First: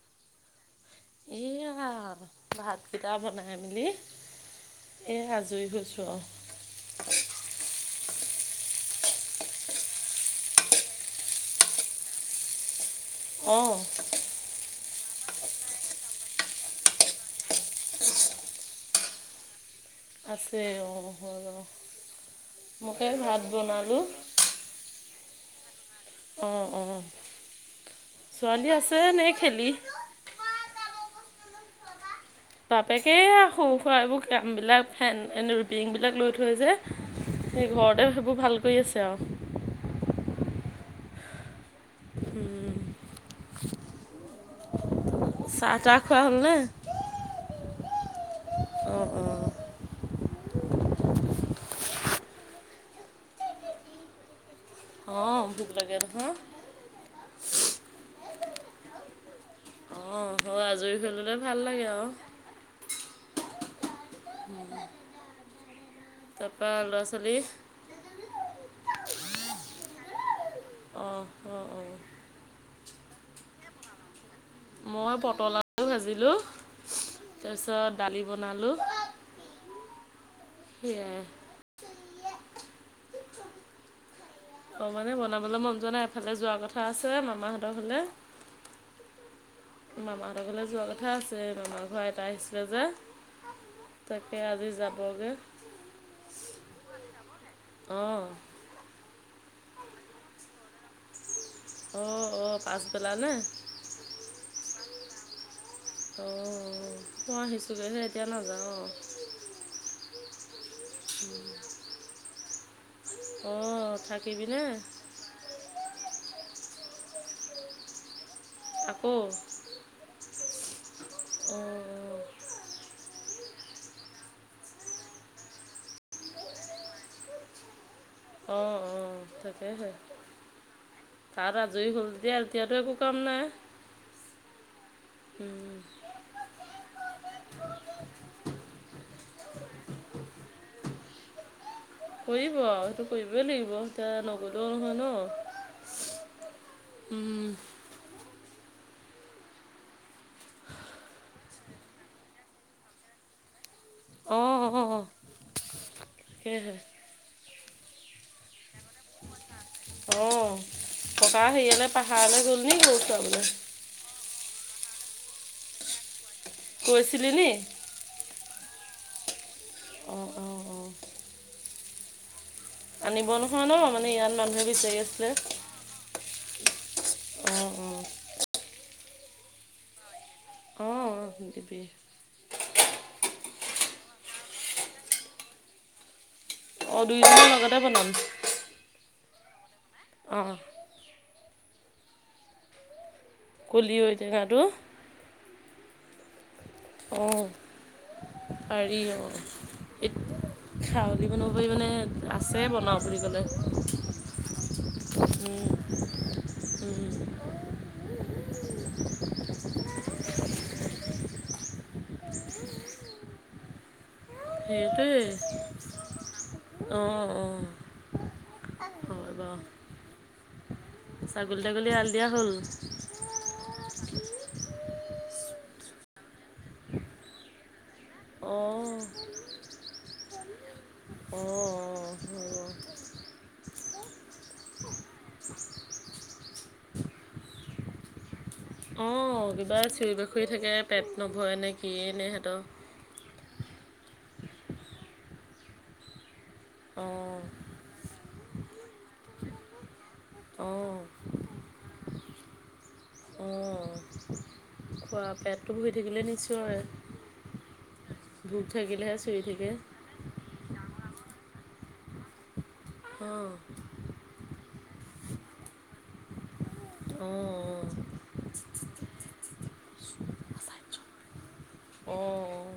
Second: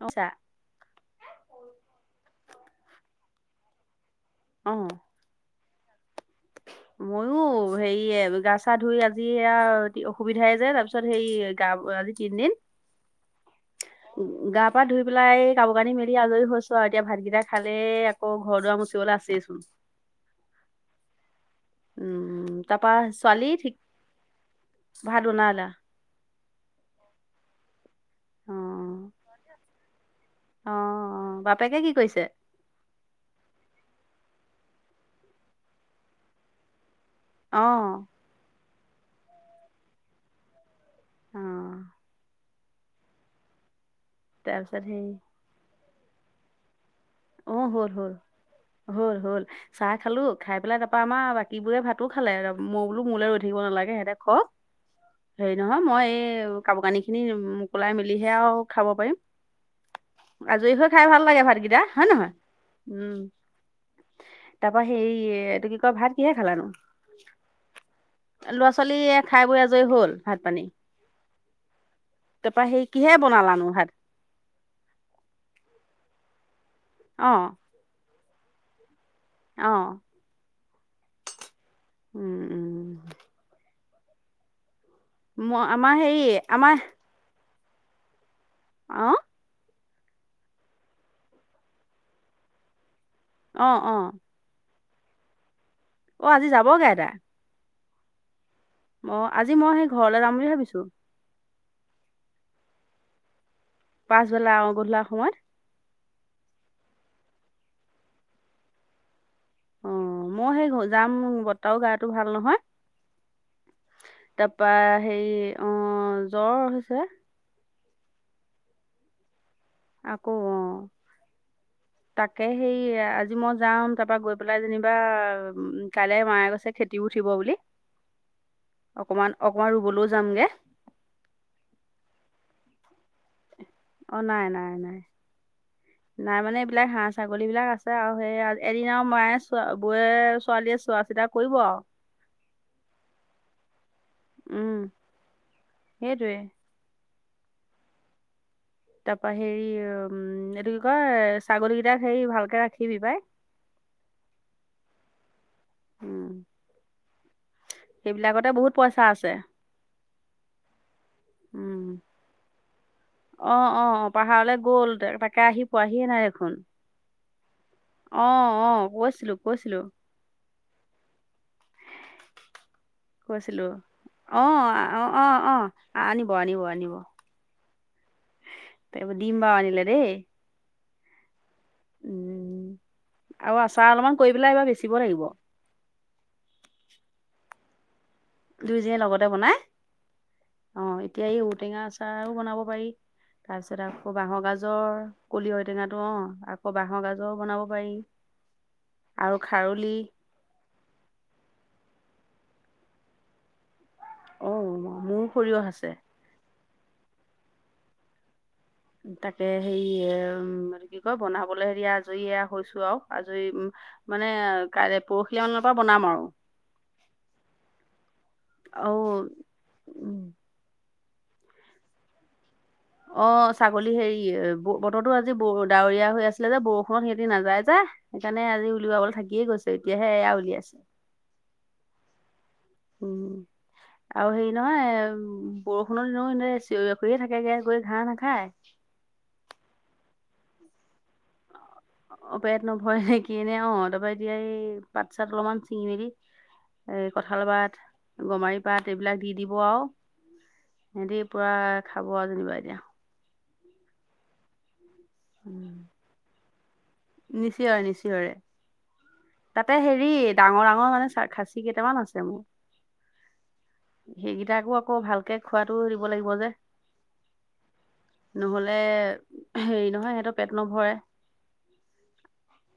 অ আচ্ছা। এয়া আ আ আ ভাতকিটা বনাই মেলি। অঁ অ অ। এই আজৰি হৈছোঁ আৰু মইও হেৰিয়ে গা চা ধুই আজি এয়া অসুবিধাই যে তাৰপিছত হেৰি গা বেয়া আজি তিনদিন। ছি ই ই ই ই ই ই ই ই--অ অহ। অ অ, গা-পা ধুই পেলাই এই কাপোৰ-কানি মেলি আজৰি হৈছো আৰু এতিয়া ভাতকেইটা খালে অ ঘৰ-দুৱাৰ মুচিবলৈ আছেইচোন। আছে অঁ অ অ হৈ গেলো উম তাৰপা মোকেই ভাত ছোৱালী ঠিক বনালোঁ। ভাত বনাইলা। অঁ অ অঁ অ অ, অ ছোৱালী আছে নে খেলি অ অ অ অ অ অ অ, বাপেকে কি কৈছে? বাপেকে সৰু সুৰা এইবোৰ কামবিলাক ফেন এনে ৰুটিংবিলাক লৈ থৈ যে। অ সেই ঘৰতে সেইবোৰ ভাল কৰি আছে আৰু অঁ অ অ অ অ। উম উ উহ। তাৰপিছত সেই। চাহ-তাহ খোৱা হ'ল নে? অ হ'ল হ'ল, অঁ হ'ল অঁ হ'ল হে হে। চাহ খালো খাই পেলাই তাৰপৰা আমাৰ বাকী বোৰে ভাতো খালে মই বোলো মোলৈ ৰৈ থাকিব নালাগে সিহঁতে খ অ অহ। হেৰি নহয় মই এই কাপোৰ-কানিখিনি মোকোলাই মেলিহে আৰু খাব পাৰিম। টুক হে হে, আজৰি হৈ খাই ভাল লাগে ভাতকেইটা। হয় নহয় উম উ উ, দে এ এ এ তাৰ পৰা হেৰি এ এ এইটো কি কয় ভাত কিহে খালানো তাৰপৰা ল'ৰা ছোৱালী ল'ৰা ছোৱালীয়ে খাই বৈ আজৰি হ'ল ভাত পানী অঁ অ অঁ তাৰ পা সেই কিহে বনালানো ভাত মই পটল আলু ভাজিলোঁ অ তাৰপিছত দালি বনালোঁ অ সেইয়াই উম উম উম অ মানে বনাবলৈ মই মন যোৱা আমাৰ নাই হেৰি এফালে যোৱাৰ আমাৰ কথা আছে মামাহঁতৰ ফালে অ মামাহঁতৰ ঘৰলৈ যোৱা কথা আছে মামাৰ ঘৰ এটা আহিছিলে যে অ অ সি আজি যাবগে অ' আজি যাবগে আইতা অঁ অ আজি মই সেই ঘৰলে যাম বুলি ভাবিছোঁ অ অ পাছবেলালে পাছবেলা অ গধূলা সময়ত অঁ মই আহিছোগে এতিয়া নাযাওঁ অ অ মই সেই ঘৰত যাম বৰতাও গাটো ভাল নহয় অ থাকিবি নে তাৰপা হেৰি অ জ্বৰ হৈছে আকৌ আকৌ অ উম তাকে সেই আজি মই যাম তাৰপা গৈ পেলাই যেনিবা উ কাইলে মায়ে গৈছে খেতিত খেটি উঠিব বুলি অ, অ, অকমান অকমান ঠাকেইহে ৰুবলৈও যামগে তাত আজৰি হ'ল তেতিয়াহ' এতিয়া টো একো কাম নাই অ, নাই-নাই-নাই উম, নাই মানে এইবিলাক হাঁহ ছাগলী বিলাক আছে আৰু সেই এদিন আৰু মায়ে বৌ ছোৱালীয়ে চোৱা চিতা কৰিব আৰু কৰিব সেইটো কৰিবই লাগিব এতিয়া নগ'লেও উম, নহয় ন সেইটোৱে উম, তাৰপা হেৰি উম, এইটো কি কয় ছাগলী কেইটাক হেৰি ভালকে ৰাখিবি পাই অ, অ, অ, উম, সেইহে সেইবিলাকতে বহুত পইচা আছে অ, ককা উম, হেয়ালে পাহাৰলৈ গ'ল নি গৰু চৰাবলৈ পাহাৰলে গ'ল তাকে আহি পোৱাহিয়ে নাই দেখোন কৈছিলি নি অ, অ, কৈছিলো-কৈছিলো অঁ, অঁ, অঁ, আনিব নহয় কৈছিলোঁ ন মানে ইয়াত অ, মানুহে বিচাৰি অ, আছিলে অ, অ, আনিব-আনিব-আনিব অ, অ, তব দিম ব আনিলে দেই অ'। কয় দিবি। আৰু আচাৰ অলপমান কৰি পেলাই এইবাৰ বেচিব লাগিব। অ', দুইদিনৰ লগতে বনাম। দুযইজনীয়ে লগতে বনাই অ'। অ', এতিয়া এই ঔটেঙা আচাৰও বনাব পাৰি তাৰপিছত কলি আকৌ বাঁহৰ ঔটেঙাটো গাজৰ কলি ঔ টেঙাটো অ', আকৌ বাঁহৰ অঁ গাজৰও বনাব পাৰি আৰু খাৰলি খৰলি বনাব পাৰি মানে, আছে বনাওঁ বুলি ক'লে অ মোৰ সৰিয়হ আছে উম, উম। তাকে সেই উম কি কয় বনাবলৈ হেৰিয়া আজৰি এয়া হৈছো আৰু আজৰি উম মানে কাইলে সেইটোৱেই পৰহি মানৰ পৰা বনাম আৰু। অ', অ'। ঔ অ'। উম। ছাগলী তাগলী এআল দিয়া হ'ল? অ', ছাগলী হেৰি বতৰৰতো আজি ডাৱৰীয়া হৈ আছিলে যে, বৰষুণত সিহঁতি নাযায় যে সেইকাৰণে আজি অঁ উলওাবলৈ থাকিয়ে গৈছে। এতিয়াহে এয়া উলিয়াইছে। অ', অ'। উম। আৰু হেৰি নহয় বৰষুণৰ দিনত এনে চিয়ৰি বাখৰীয়ে মানে, থাকেগে গৈ ঘাঁহ নাখায়। অ', কিবা চিয়ৰি বাখৰিয়ে থাকে পেট নভৰেনে কিয়ে নে সিহঁতৰ। হয় নে কি এনে অ', তাৰ পৰা এতিয়া এই পাত চাত অলপমান চিঙি মেলি এই অঁ কঁঠাল পাত গমাৰি পাট এইবিলাক দি দিব আৰু অঁ সিঁহতি পুৰা খাব আৰু যেনিবা এতিয়া। অঁ খোৱা পেটটো ভৰি থাকিলেই নিছিয়ৰে। নিচিয়ৰে-নিচিয়ৰে। ভুক থাকিলেহে চিঞৰি থাকে তাতে হেৰি ডাঙৰ ডাঙৰ মানে খাচী কেইটামান আছে মোৰ। অ'। সেইকিটাকৌ আকৌ ভালকে খোৱাটোৱ দিব লাগিব যে। অ'। নহ'লে হেৰি নহয় সিহঁতৰ পেট নভৰে। অ', অ'।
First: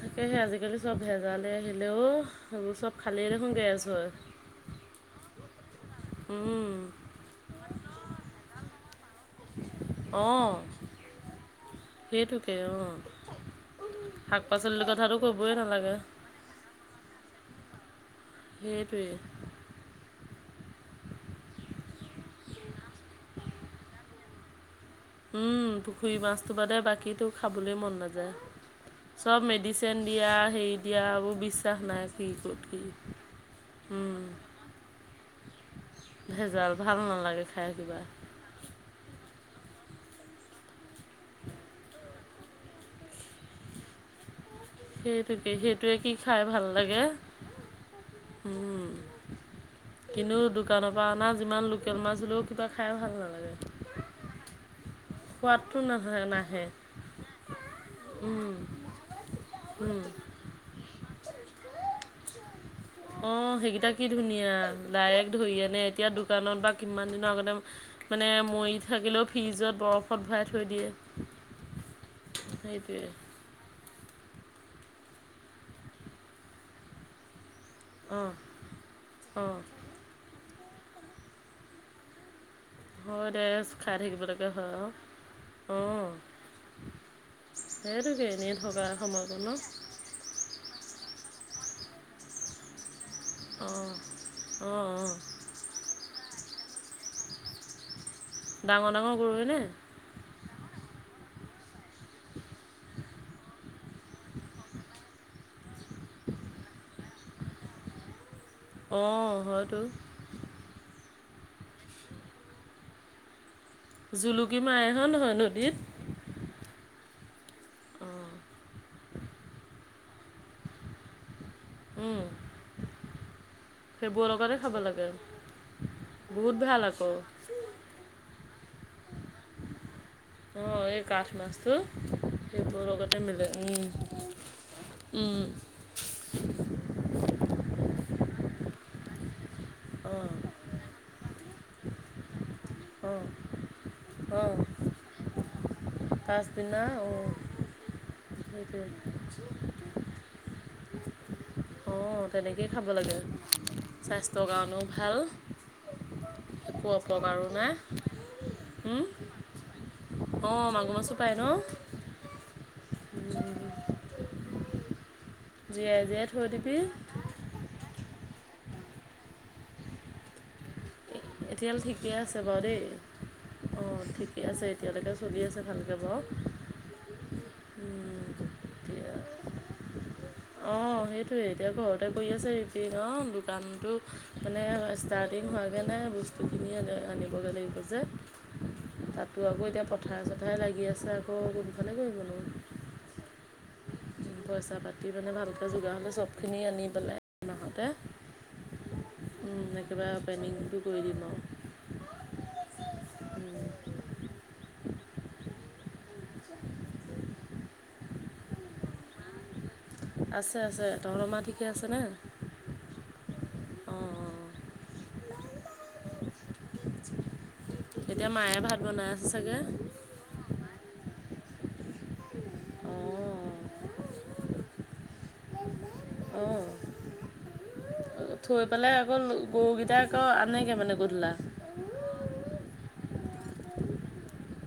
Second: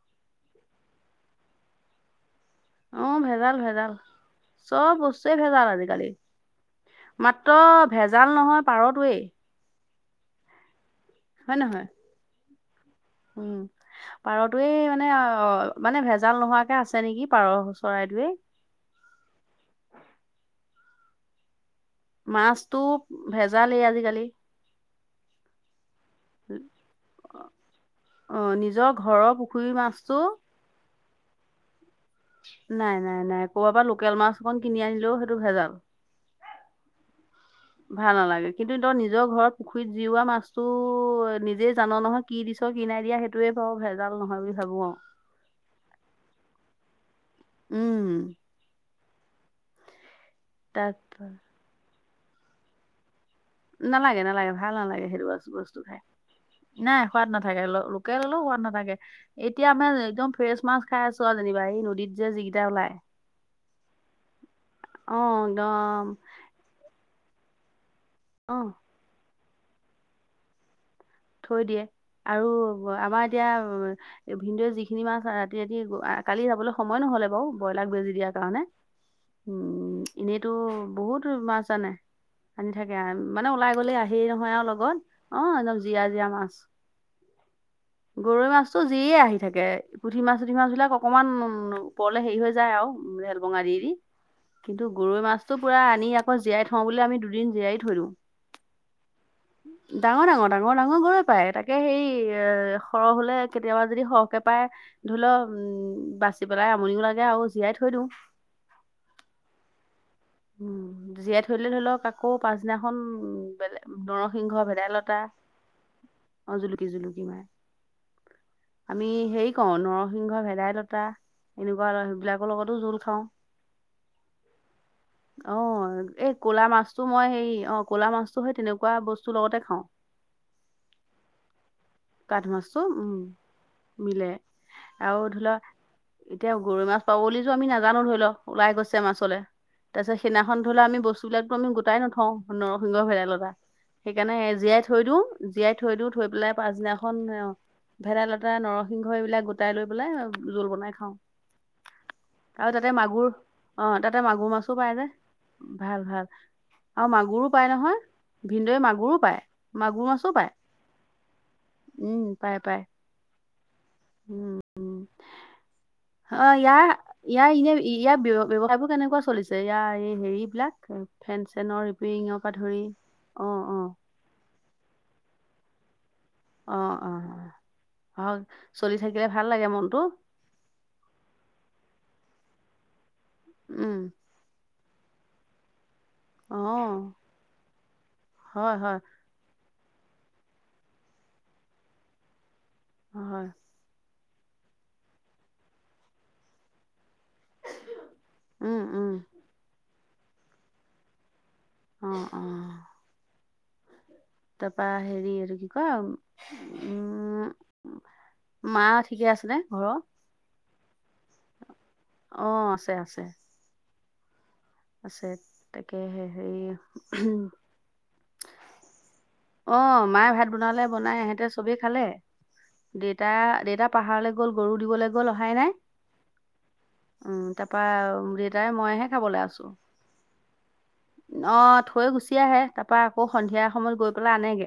তাকেহে আজিকালি চব ভেজালে আহিলে ও সেইবোৰ চব খালেই দেখোন গেছ হয়। সব বস্তুৱে ভেজাল আজিকালি। উম। মাত্ৰ ভেজাল নোহোৱা পাৰতোৱেই। অ'। হয় নহয়? সেইটোকে অ'। উম পাৰটোৱে মানে ক'বই অ' নালাগে মানে ভেজ ভেজাল নোৱাকে আছে নেকি পাৰ চৰাইটোৱে। সেইটোৱে। মাছটো ভেজালেই আজিকালি। উম',। পুখুৰী মাছটো বাদে বাকীটো খাবলৈ মন নাযায়, অ নিজৰ ঘৰৰ চব পুখুৰীৰ মেডিচিন মাছটো দিয়া হেই দিয়া এইবোৰ বিশ্বাস নাই। কি ক'ত কি নাই নাই নাই কৰ'বা পৰা লোকেল মাছ অকণ কিনি আনিলেও সেইটো ভেজাল। ভেজাল, ভাল নালাগে খাই কিবা। ভাল নালাগে কিন্তু তই নিজৰ ঘৰত পুখুৰীত জিওৱা মাছটো, নিজে জান নহয় কি দিছ। কিনাই দিয়া সেইটোৱে বাৰু ভেজাল নহয় ভাবোঁ আও। সেইটোকে সেইটোৱে কি খায় ভাল লাগে। উম',। উম', কিন্তু দোকানৰ তাক পৰা অনা যিমান ল' লোকেল মাছ হলেওঁ কিবা খায় ভাল নালাগে। নালাগে নালাগে ভাল নালাগে সেইটো সোৱাদটো বস্তু খাই। নাহে নাহে নাই সোৱাদ নাথাকে, লোকেল হলেওঁ সোৱাদ নাথাকে। এতিয়া আমাৰ একদম ফ্ৰেছ মাছ খাইছো আৰু যেনিবা এই নদীত যে যিকেইটা ওলাই। অ', সেইকেইটা কি ধুনীয়া অ ডাইৰেক্ট ধৰি আনে, একদম এতিয়া দুখ দোকানত বা কিমান দিনৰ আগতে, মানে অ মৰি থাকিলেও ফ্ৰিজত বৰফত ভৰাই থৈ দিয়ে। থৈ দিয়ে আৰু সেইটোৱে আমাৰ এতিয়া ভিনদেউ যিখিনি মাছ ৰাতি ৰাতি কালি যাবলৈ সময় নহ'লে বাৰু। ব্ৰইলাৰ বেজি অঁ দিয়াৰ কাৰণে, অঁ উম' এনেইতো বহুত মাছ আনে। আনি থাকে আৰু হয় দে মানে ওলাই গ'লে খাই আহেই থাকিবলৈকে নহয় এওঁৰ হয় আৰু লগত। অ' জীয়া অঁ জীয়া মাছ, সেইটোকে গৰৈ এনেই মাছটো থকা জীয়াই আহি সময়কণত থাকে। পুঠি মাছ চুঠি মাছবিলাক অকণমান পৰিলে হেৰি হৈ যায় অঁ আৰু। অঁ কিন্তু অঁ গৰৈ মাছটো পুৰা আনি আকৌ জীয়াই থওঁ বুলি আমি দুদিন জীয়াই থৈ দিওঁ। ডাঙৰ ডাঙৰ গৰৈ নে? ডাঙৰ ডাঙৰ ডাঙৰ ডাঙৰ গৰৈ পায় তাকে, সেই সৰু হ'লে কেতিয়াবা যদি সৰুকৈ পায়। ধৰি লওঁ উম বাচিবলৈ আমনিও লাগে আৰু জীয়াই থৈ দিওঁ। অ', হয়তো। উম', জীয়াই থৈ দিলে ধৰি লওক আকৌ পাছদিনাখন বেলেগ জুলুকি নৰসিংহ, মাৰে হয় ভেদাইলতা নহয় নদীত অ' জুলুকি জুলুকি মাৰ আমি হেৰি কৰো নৰসিংহ, ভেদাইলতা। এনেকুৱা আৰু সেইবিলাকৰ লগতো জোল খাওঁ। সেইবোৰ লগতে খাব লাগে। অ', এই বহুত ক'লা ভাল মাছটো আকৌ মই হেই অ' ক'লা মাছটো সেই তেনেকুৱা বস্তু লগতে খাওঁ। অ', এই কাঠ মাছটো কাঠ মাছটো সেইবোৰৰ উম, লগতে মিলে, মিলে উম',। আৰু ধৰি ল' এতিয়া গৰৈ মাছ পাব বুলি টো আমি নাজানো ধৰি লওক, ওলাই গৈছে মাছলৈ। তাৰপিছত অঁ সেইদিনাখন ধৰি ল' আমি বস্তুবিলাক টো আমি গোটাই নথওঁ। নৰসিংহ, অঁ ভেদাইলতা সেইকাৰণে অঁ এ' জীয়াই থৈ দিওঁ। জীয়াই থৈ দিওঁ থৈ পেলাই পাছদিনা পাছদিনাখন অঁ অ' ভেদাইলতা, সেইটোৱে নৰসিংহ এইবিলাক গোটাই লৈ পেলাই জোল বনাই খাওঁ। অঁ তেনেকেই আৰু খাব তাতে লাগে মাগুৰ অ' তাতে স্বাস্থ্যৰ মাগুৰ মাছো কাৰণেও পাই যে। ভাল ভাল ভাল একো আৰু অপকাৰো মাগুৰো পাই নহয়, নাই ভিনদয়ে মাগুৰো পায়। মাগুৰ মাছ অ', মাগুৰ মাছো পায় ন'? উম, পাই পায়। উম উম, উম জীয়াই থৈ অ', দিবি ইয়াৰ ইয়াৰ এনে ইয়াৰ ব্যয় বাৱসাই বোৰ কেনেকুৱা চলিছে ইয়াৰ এই হেৰি বিলাক? এতিয়ালৈ ঠিকে আছে বাৰু দেই অ অ অঁ', ঠিক ঠিকে আছে এতিয়ালেকে চলি আছে ভালকে বাৰু। অ', অ', উম, হক চলি থাকিলে ভাল লাগে মনটো। অ', সেইটোয়ে এতিয়া ঘৰতে কৰি আছে ৰিপিয়েৰিঙৰ দোকানটো উম মানে ষ্টাৰ্টিং হোৱাগে নাই বস্তু অ খিনি আনি আনিবগে লাগিব যে হয় হয় তাত ল'ৰা বোৰ এতিয়া পথাৰে চথাৰে লাগি আছে আকৌ কোনফালে কৰিবনো। হয়। উম, পইচা পাতি মানে ভালকে যোগাৰ হ'লে চবখিনি আনি পেলাই এমাহতে উম, উম। উম, একেবাৰে অপেনিংটো কৰি দিম আৰু অঁ', অঁ'। তাপা হেৰি এটো কি কয় উম, মা ঠিকে আছেনে ঘৰৰ আছে আছে তহতৰ মা ঠিকে আছেনে? অঁ', আছে আছে। অঁ আছে তাকে হেৰি উম এতিয়া মায়ে ভাত বনাই আছে চাগে? অ', মায়ে ভাত বনালে বনাই এহেঁতে চবেই খালে। দেউতা অঁ দেউতা পাহাৰলৈ গ'ল গৰু দিবলৈ গ'ল অহাই নাই। উম তাৰপা অহ। থৈ দেউতাই পেলাই মইহে আকৌ খাবলৈ আছো গৰুগিটা আকৌ আনেগে মানে গধূলা অ' থৈ গুচি আহে তাপা আকৌ সন্ধিয়া সময়ত গৈ পেলাই আনেগে।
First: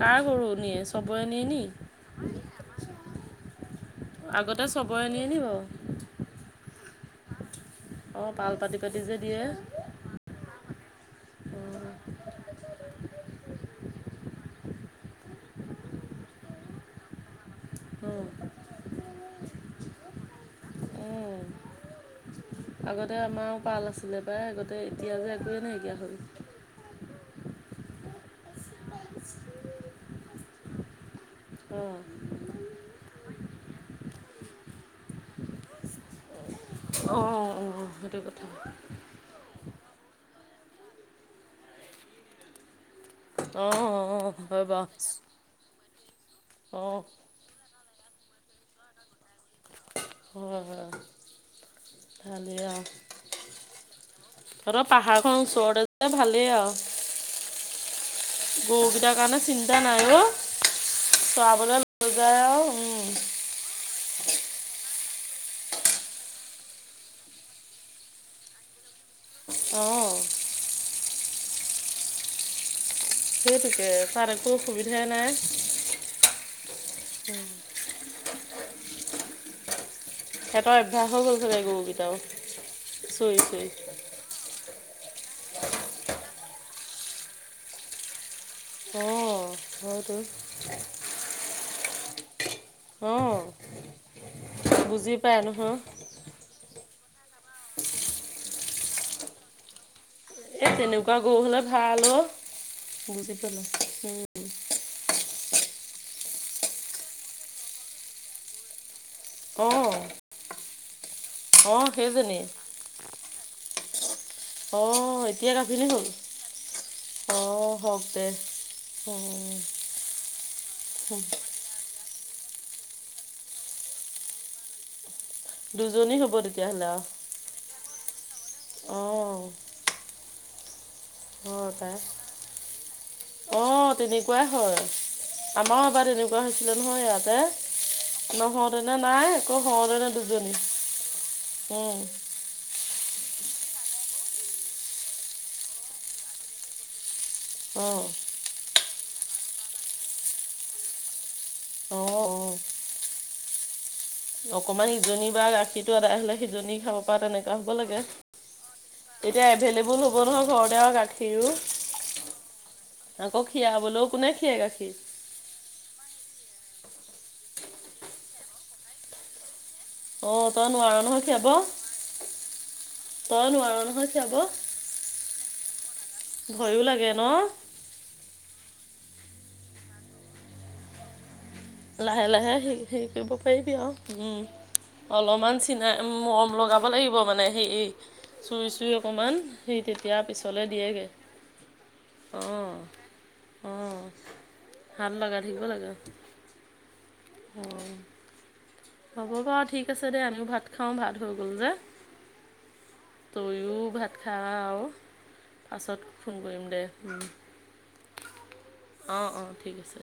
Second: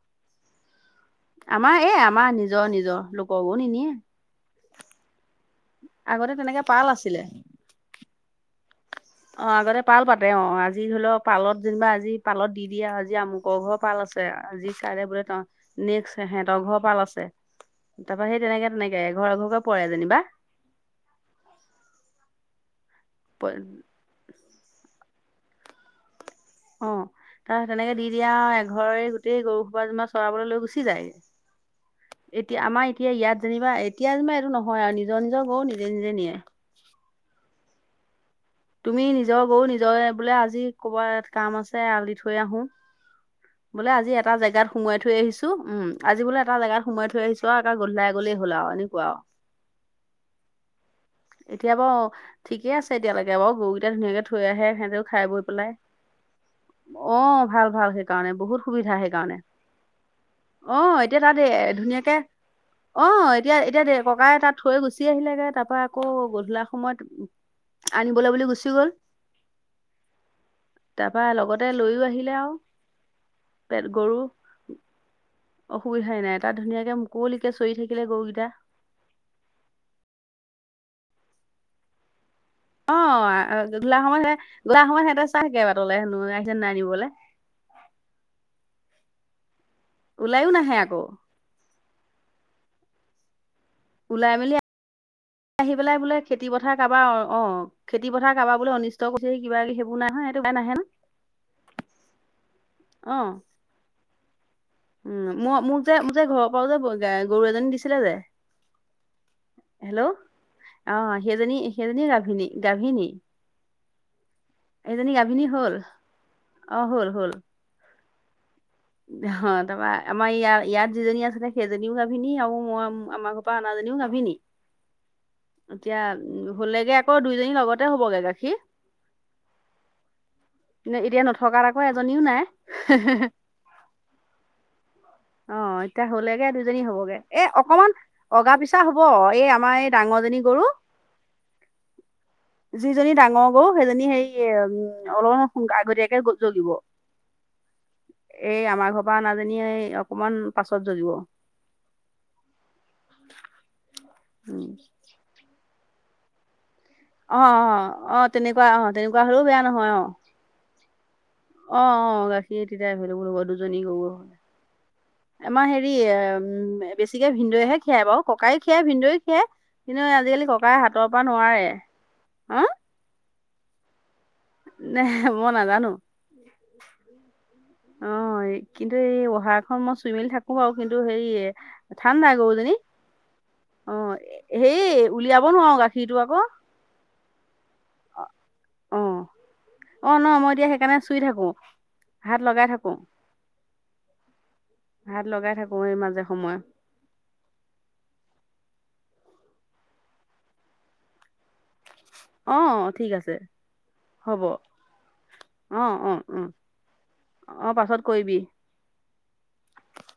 কাৰ গৰু নিয়ে চবৰে নিয়ে নি আমাৰ এই আমাৰ নিজৰ নিজৰ লোকৰ গৰু নিনিয়ে। আগতে চবৰে নিয়ে নি বাৰু? আগতে তেনেকে পাল আছিলে। অ', পাল পাতি পাতি যে দিয়ে। অ' আগতে পাল পাতে অ', আজি ধৰি ল পালত যেনিবা আজি পালত দি দিয়ে আজি আমুকৰ ঘৰৰ পাল আছে আজি কাইলে বোলে ত নেক্সট সিহঁতৰ ঘৰৰ পাল আছে। তা পা অঁ সেই তেনেকে তেনেকে এঘৰ এঘৰকে পৰে যেনিবা। অঁ আগতে অ আমাৰো পাল আছিলে পাই আগতে এতিয়া যে একোৱেই নাইকিয়া হ'ল। অ', তাৰ তেনেকে দি দিয়ে আউ এঘৰেই গোটেই গৰু সোপা যেনিবা চৰাবলে লৈ গুচি যায়গে উম এতিয়া আমাৰ এতিয়া ইয়াত যেনিবা এতিয়া যেনিবা এইটো নহয় আৰু নিজৰ নিজৰ গৰু নিজে নিজে নিয়ে। অ', অ', অ সেইটো কথা। তুমি নিজৰ গৰু নিজৰ বোলে আজি ক'বাত কাম আছে এৰাল দি থৈ আহো। অঁ বোলে অঁ আজি অঁ এটা হয় জেগাত বাৰু সোমোৱাই থৈ আহিছো। টো, উম, আজি বোলে এটা জেগাত অঁ সোমাই থৈ আহছো আউ, এটা গধূলাই গলেই হল আউ এনেকুৱা আউ হয় হয় এতিয়া বাৰু, ভালেই ঠিকেই আৰু আছে এতিয়ালেকে বাৰু, গৰুগিটা ধুনীয়াকে থৈ আহে তহঁতৰ সিহতেও খাই পাহাৰখন বৈ পেলাই, ওচৰতে যে অ', ভাল ভাল সেই গৰুগিতা কাৰনে চিন্তা নাই অ'। অ' এতিয়া তাতে চৰাবলৈ লৈ ধুনীয়াকে, যায় আৰু উম, অ'। এতিয়া, এতিয়া দে ককাই তাত থৈ গুচি আহিলেগে, তাৰ পা- আকৌ গধূলা সময়ত আনিবলৈ বুলি গুচি গ'ল। অ'। তাৰপৰা লগতে লৈয়ো আহিলে আও। সেইটোকেই তাত একো অসুবিধাই নাই। অসুবিধাই নাই, তাত ধুনীয়াকে মুকলিকে চৰি থাকিলে গৰুকেইটা। সিহঁতৰ অভ্যাস হৈ গ'ল চাগে গৰুকেইটাও। অ', চৰি চৰি গধূলা সময়ত সিহঁতে, গধূলা সময়ত সিহঁতে চাইথাকে বাটলে হেনো ওলাইছে নাই নিবলে। অ হয়তো। ওলাইও নাহে আকৌ অ' ওলাই মেলি বুজি পায় আহি নহয়। পেলাই বোলে খেতি পথাৰ কাৰবাৰ অ', খেতি পথাৰ কাৰবাৰ বোলো অনিষ্ট কৰিছেহি কিবা কি- এই তেনেকুৱা গৰু হ'লে ভাল অ'। অ বুজি পালা? উম। মো মোক যে মোক যে ঘৰৰ পৰাও যে বগা গৰু এজনী দিছিলে যে, অঁ হেল্ল', অহ সেইজনী সেইজনী গাভিনী গাভিনী। অ', এতিয়া গাভিনী হ'ল, অ অ' হওক দে। অঁ হ, তাৰপৰা আমাৰ ইযাৰ ইয়াত যিজনী আছিলে- সেইজনীও গাভিনী আৰু মই আমাৰ ঘৰৰ পৰা অনাজনীও গাভিনী। এতিয়া দুজনী হ'ব তেতিয়াহ'লে হলেগে আৰু আকৌ দুইজনী লগতেই হবগে গাখীৰ। অঁ এতিয়া নথকাত আকৌ এজনীও নাই। হেহেহে অ', তেনেকুৱাই হয়। আমাৰো অ', এবাৰ এতিয়া তেনেকুৱা হলেগে হৈছিলে দুইজনী নহয় হবগে, ইয়াতে এ অকমান অগা পিছা নহওঁতেনে হব, নাই এই আকৌ আমাৰ এই হওঁতেনে ডাঙৰজনী- দুজনী গৰু। উম। যিজনী ডাঙৰ গৰু সেইজনী সেই উম অলপমান আগতীয়াকে জগিব। অহ। এই আমাৰ ঘৰৰ পৰা অনাজনী এই অকমান পাছত জগিব। অ', অ'। উম অকমান ইজনীৰ বা গাখীৰটো আদায় হলে সিজনী খাব- পৰা অ তেনেকুৱা হ'ব লাগে। অ অ তেনেকুৱা অ তেনেকুৱা হ'লেও এতিয়া বেয়া নহয় অ এভেইলেবল হ'ব নহয় ঘৰতে আৰু গা- খীৰো। অ অ গাখীৰ তেতিয়া এভেইলেবল হ'ব আকৌ দুজনী গৰু খীৰাবলেও কোনে হ'লে। খীৰাই গাখীৰ? আমাৰ হেৰি এ, বেছিকে ভিনদেৱেহে খীৰাই বাৰু ককাই খীৰাই ভিনদেও খীৰাই। কিন্তু অঁ আজিকালি তই ককাই নোৱাৰ হাতৰ নহয় পৰা খীৰাব নোৱাৰে। অহ। তই নোৱাৰ নহয় খীয়াব? এহ, মই নাজানো। ভয়ো লাগে ন'? অ', কিন্তু এই উহাৰখন মই চুই মেলি থাকো বাৰু, কিন্তু হেৰি- লাহে ঠাণ্ডা লাহে গৰুজনী হেৰি হেৰি কৰিব পাৰিবি অ আৰু। উম, হেৰি উলিয়াব অলপমান নোৱাৰো চিনাই গাখীৰটো আকৌ মৰম লগা- ব লাগিব মানে, হেৰি- চুই চুই অ অকমান, সেই অ তেতিয়া ন মই এতিয়া পিছলৈ সেইকাৰণে দিয়েগে। চুই থাকো হাত লগাই থাকো। হাত লগাই থাকো এই মাজে সময়ে। অ। হ'ব বাৰু ঠিক আছে দে আমিও ভাত খাওঁ, ভাত হৈ গ'ল যে। অ ঠিক আছে তয়ো, ভাত হ'ব খাওঁ অ', পাছত অ', ফোন অ', কৰিম, দে। উম, অ, পাছত কৰিবি। অ, অ, ঠিক আছে।